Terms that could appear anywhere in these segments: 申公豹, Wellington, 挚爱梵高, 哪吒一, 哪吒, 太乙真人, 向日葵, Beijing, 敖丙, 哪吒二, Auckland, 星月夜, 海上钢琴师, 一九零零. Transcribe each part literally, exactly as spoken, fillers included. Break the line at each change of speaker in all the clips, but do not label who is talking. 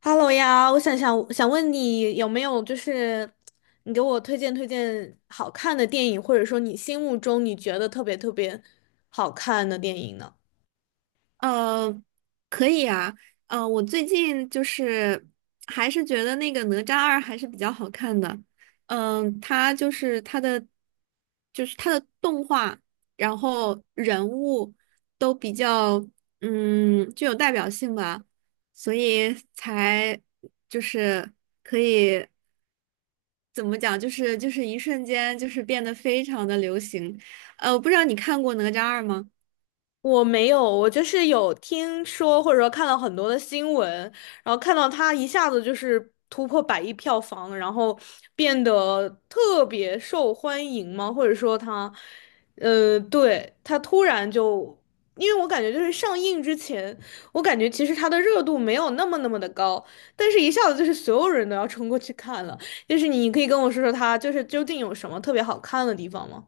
哈喽呀，我想想想问你有没有就是你给我推荐推荐好看的电影，或者说你心目中你觉得特别特别好看的电影呢？
呃，可以啊。呃，我最近就是还是觉得那个哪吒二还是比较好看的。嗯、它就是它的就是它的动画，然后人物都比较嗯具有代表性吧，所以才就是可以怎么讲，就是就是一瞬间就是变得非常的流行。呃，我不知道你看过哪吒二吗？
我没有，我就是有听说或者说看到很多的新闻，然后看到它一下子就是突破百亿票房，然后变得特别受欢迎吗？或者说它，呃，对，它突然就，因为我感觉就是上映之前，我感觉其实它的热度没有那么那么的高，但是一下子就是所有人都要冲过去看了。就是你可以跟我说说它就是究竟有什么特别好看的地方吗？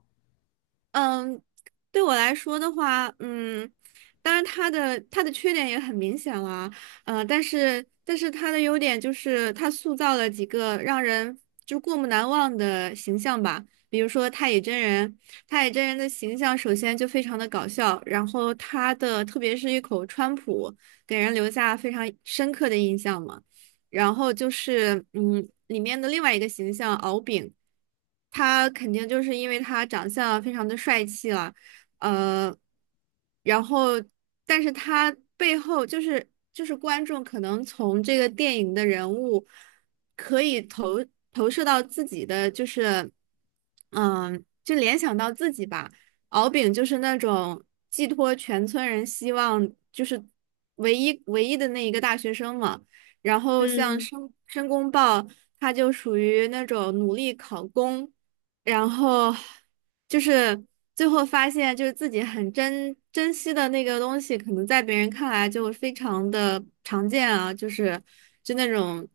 嗯，对我来说的话，嗯，当然他的他的缺点也很明显了。呃，但是但是他的优点就是他塑造了几个让人就过目难忘的形象吧，比如说太乙真人。太乙真人的形象首先就非常的搞笑，然后他的特别是一口川普，给人留下非常深刻的印象嘛。然后就是嗯，里面的另外一个形象敖丙，他肯定就是因为他长相非常的帅气了。呃，然后但是他背后就是就是观众可能从这个电影的人物可以投投射到自己的就是嗯，就联想到自己吧。敖丙就是那种寄托全村人希望，就是唯一唯一的那一个大学生嘛。然后像
嗯。
申申公豹，他就属于那种努力考公，然后就是最后发现，就是自己很珍珍惜的那个东西，可能在别人看来就非常的常见啊，就是就那种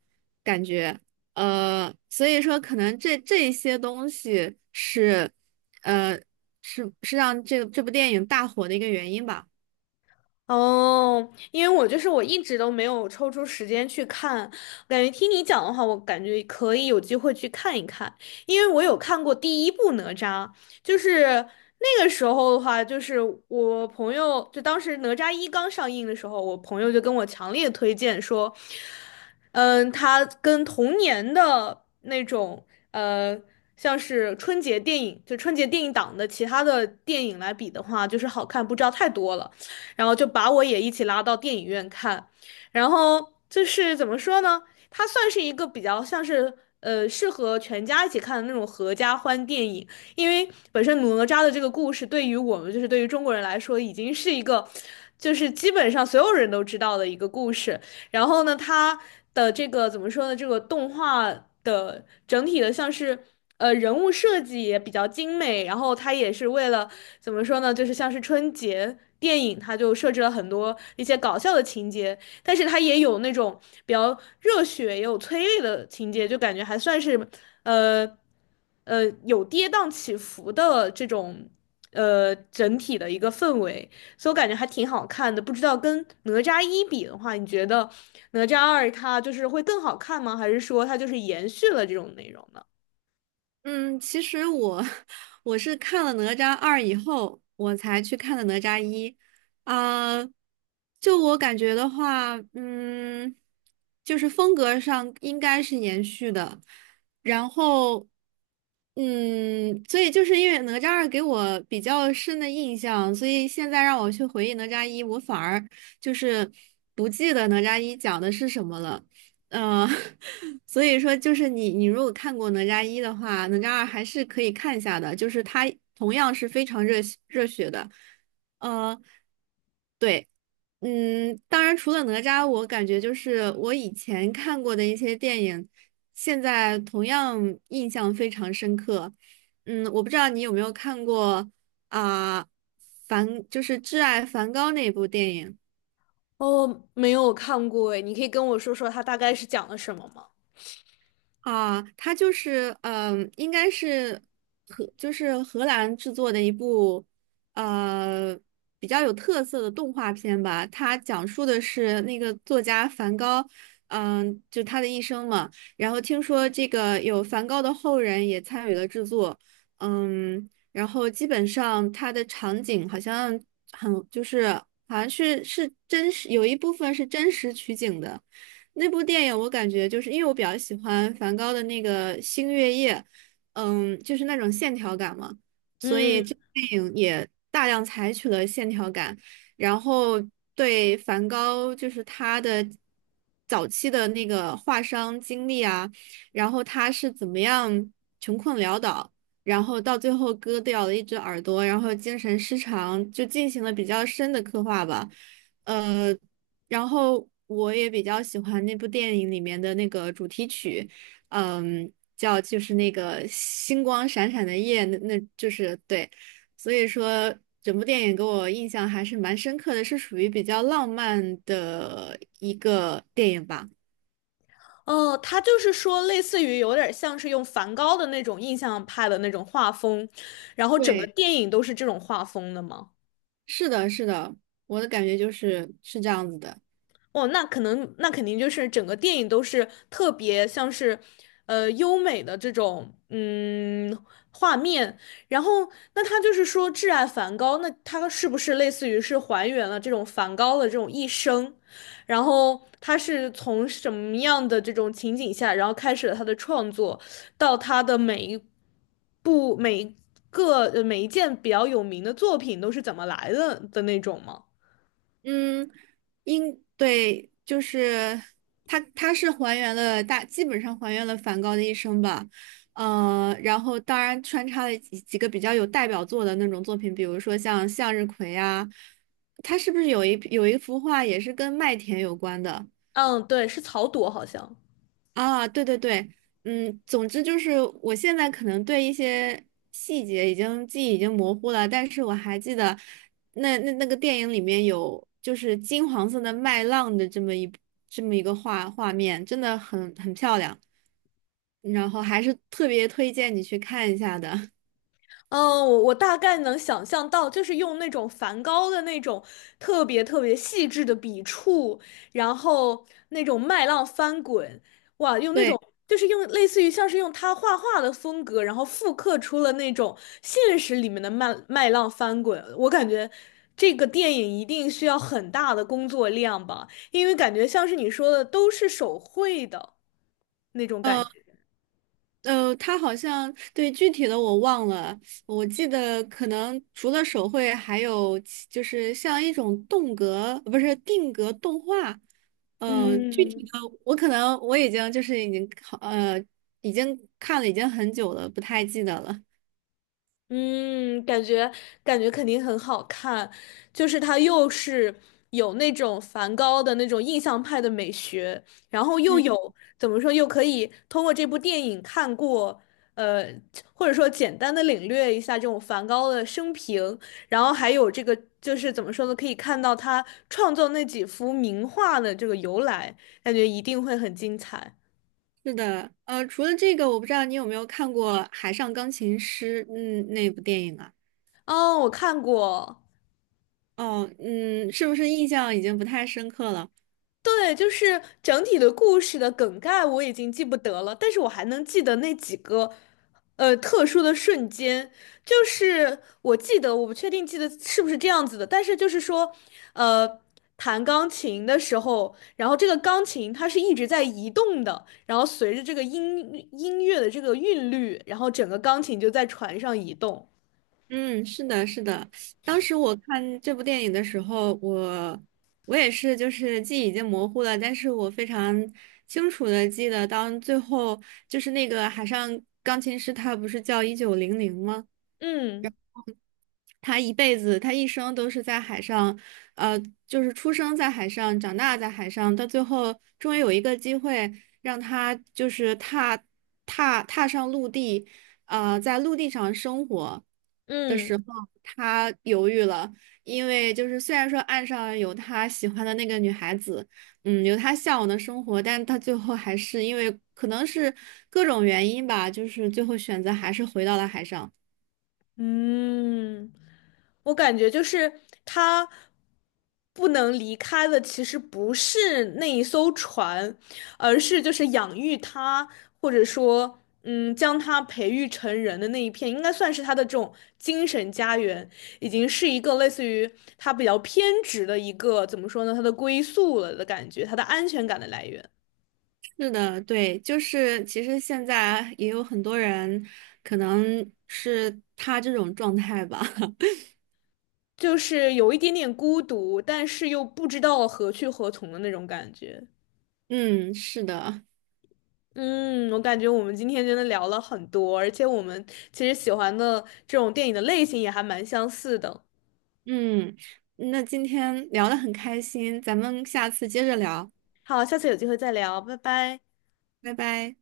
感觉。呃，所以说可能这这一些东西是，呃，是是让这个这部电影大火的一个原因吧。
哦，因为我就是我一直都没有抽出时间去看，感觉听你讲的话，我感觉可以有机会去看一看，因为我有看过第一部哪吒，就是那个时候的话，就是我朋友就当时哪吒一刚上映的时候，我朋友就跟我强烈推荐说，嗯，他跟童年的那种呃，像是春节电影，就春节电影档的其他的电影来比的话，就是好看不知道太多了。然后就把我也一起拉到电影院看。然后就是怎么说呢？它算是一个比较像是呃适合全家一起看的那种合家欢电影，因为本身哪吒的这个故事对于我们就是对于中国人来说已经是一个，就是基本上所有人都知道的一个故事。然后呢，它的这个怎么说呢？这个动画的整体的像是。呃，人物设计也比较精美，然后它也是为了怎么说呢？就是像是春节电影，它就设置了很多一些搞笑的情节，但是它也有那种比较热血，也有催泪的情节，就感觉还算是呃呃有跌宕起伏的这种呃整体的一个氛围，所以我感觉还挺好看的。不知道跟哪吒一比的话，你觉得哪吒二它就是会更好看吗？还是说它就是延续了这种内容呢？
嗯，其实我 我是看了《哪吒二》以后，我才去看的《哪吒一》。啊、就我感觉的话，嗯，就是风格上应该是延续的。然后，嗯，所以就是因为《哪吒二》给我比较深的印象，所以现在让我去回忆《哪吒一》，我反而就是不记得《哪吒一》讲的是什么了。嗯，所以说就是你，你如果看过《哪吒一》的话，《哪吒二》还是可以看一下的，就是它同样是非常热血热血的。呃，对，嗯，当然除了哪吒，我感觉就是我以前看过的一些电影，现在同样印象非常深刻。嗯，我不知道你有没有看过啊，梵就是《挚爱梵高》那部电影。
哦，没有看过诶，你可以跟我说说它大概是讲了什么吗？
啊，它就是嗯、呃应该是荷，就是荷兰制作的一部呃比较有特色的动画片吧。它讲述的是那个作家梵高，嗯、就他的一生嘛。然后听说这个有梵高的后人也参与了制作，嗯，然后基本上它的场景好像很就是好像是是真实，有一部分是真实取景的。那部电影我感觉就是因为我比较喜欢梵高的那个《星月夜》，嗯，就是那种线条感嘛，所以
嗯，
这部电影也大量采取了线条感，然后对梵高就是他的早期的那个画商经历啊，然后他是怎么样穷困潦倒，然后到最后割掉了一只耳朵，然后精神失常，就进行了比较深的刻画吧。呃。然后我也比较喜欢那部电影里面的那个主题曲，嗯，叫就是那个星光闪闪的夜，那那就是对，所以说整部电影给我印象还是蛮深刻的，是属于比较浪漫的一个电影吧。
哦，他就是说，类似于有点像是用梵高的那种印象派的那种画风，然后整个
对，
电影都是这种画风的吗？
是的，是的，我的感觉就是是这样子的。
哦，那可能那肯定就是整个电影都是特别像是，呃，优美的这种嗯画面。然后，那他就是说挚爱梵高，那他是不是类似于是还原了这种梵高的这种一生？然后他是从什么样的这种情景下，然后开始了他的创作，到他的每一部每一个呃每一件比较有名的作品都是怎么来的的那种吗？
嗯，应对就是它，它是还原了大，基本上还原了梵高的一生吧。呃，然后当然穿插了几几个比较有代表作的那种作品，比如说像向日葵啊，它是不是有一有一幅画也是跟麦田有关的？
嗯，对，是草垛好像。
啊，对对对，嗯，总之就是我现在可能对一些细节已经记忆已经模糊了，但是我还记得那那那个电影里面有就是金黄色的麦浪的这么一这么一个画画面，真的很很漂亮，然后还是特别推荐你去看一下的。
嗯，我我大概能想象到，就是用那种梵高的那种特别特别细致的笔触，然后那种麦浪翻滚，哇，用那种
对。
就是用类似于像是用他画画的风格，然后复刻出了那种现实里面的麦麦浪翻滚。我感觉这个电影一定需要很大的工作量吧，因为感觉像是你说的都是手绘的那种感
嗯。
觉。
呃，他好像对具体的我忘了，我记得可能除了手绘，还有其就是像一种动格，不是定格动画，嗯、呃具
嗯。
体的我可能我已经就是已经呃已经看了已经很久了，不太记得了。
嗯，感觉感觉肯定很好看，就是它又是有那种梵高的那种印象派的美学，然后又
嗯，
有怎么说，又可以通过这部电影看过，呃，或者说简单的领略一下这种梵高的生平，然后还有这个就是怎么说呢，可以看到他创作那几幅名画的这个由来，感觉一定会很精彩。
是的，呃，除了这个，我不知道你有没有看过《海上钢琴师》嗯那部电影啊？
哦，我看过。
哦，嗯，是不是印象已经不太深刻了？
对，就是整体的故事的梗概我已经记不得了，但是我还能记得那几个，呃，特殊的瞬间。就是我记得，我不确定记得是不是这样子的，但是就是说，呃，弹钢琴的时候，然后这个钢琴它是一直在移动的，然后随着这个音音乐的这个韵律，然后整个钢琴就在船上移动。
嗯，是的，是的。当时我看这部电影的时候，我我也是，就是记忆已经模糊了，但是我非常清楚的记得，当最后就是那个海上钢琴师，他不是叫一九零零吗？
嗯
他一辈子，他一生都是在海上，呃，就是出生在海上，长大在海上，到最后终于有一个机会让他就是踏踏踏上陆地，呃，在陆地上生活的
嗯。
时候，他犹豫了，因为就是虽然说岸上有他喜欢的那个女孩子，嗯，有他向往的生活，但他最后还是因为可能是各种原因吧，就是最后选择还是回到了海上。
嗯，我感觉就是他不能离开的，其实不是那一艘船，而是就是养育他，或者说，嗯，将他培育成人的那一片，应该算是他的这种精神家园，已经是一个类似于他比较偏执的一个，怎么说呢，他的归宿了的感觉，他的安全感的来源，
是的，对，就是其实现在也有很多人，可能是他这种状态吧。
就是有一点点孤独，但是又不知道何去何从的那种感觉。
嗯，是的，
嗯，我感觉我们今天真的聊了很多，而且我们其实喜欢的这种电影的类型也还蛮相似的。
嗯，那今天聊得很开心，咱们下次接着聊，
好，下次有机会再聊，拜拜。
拜拜。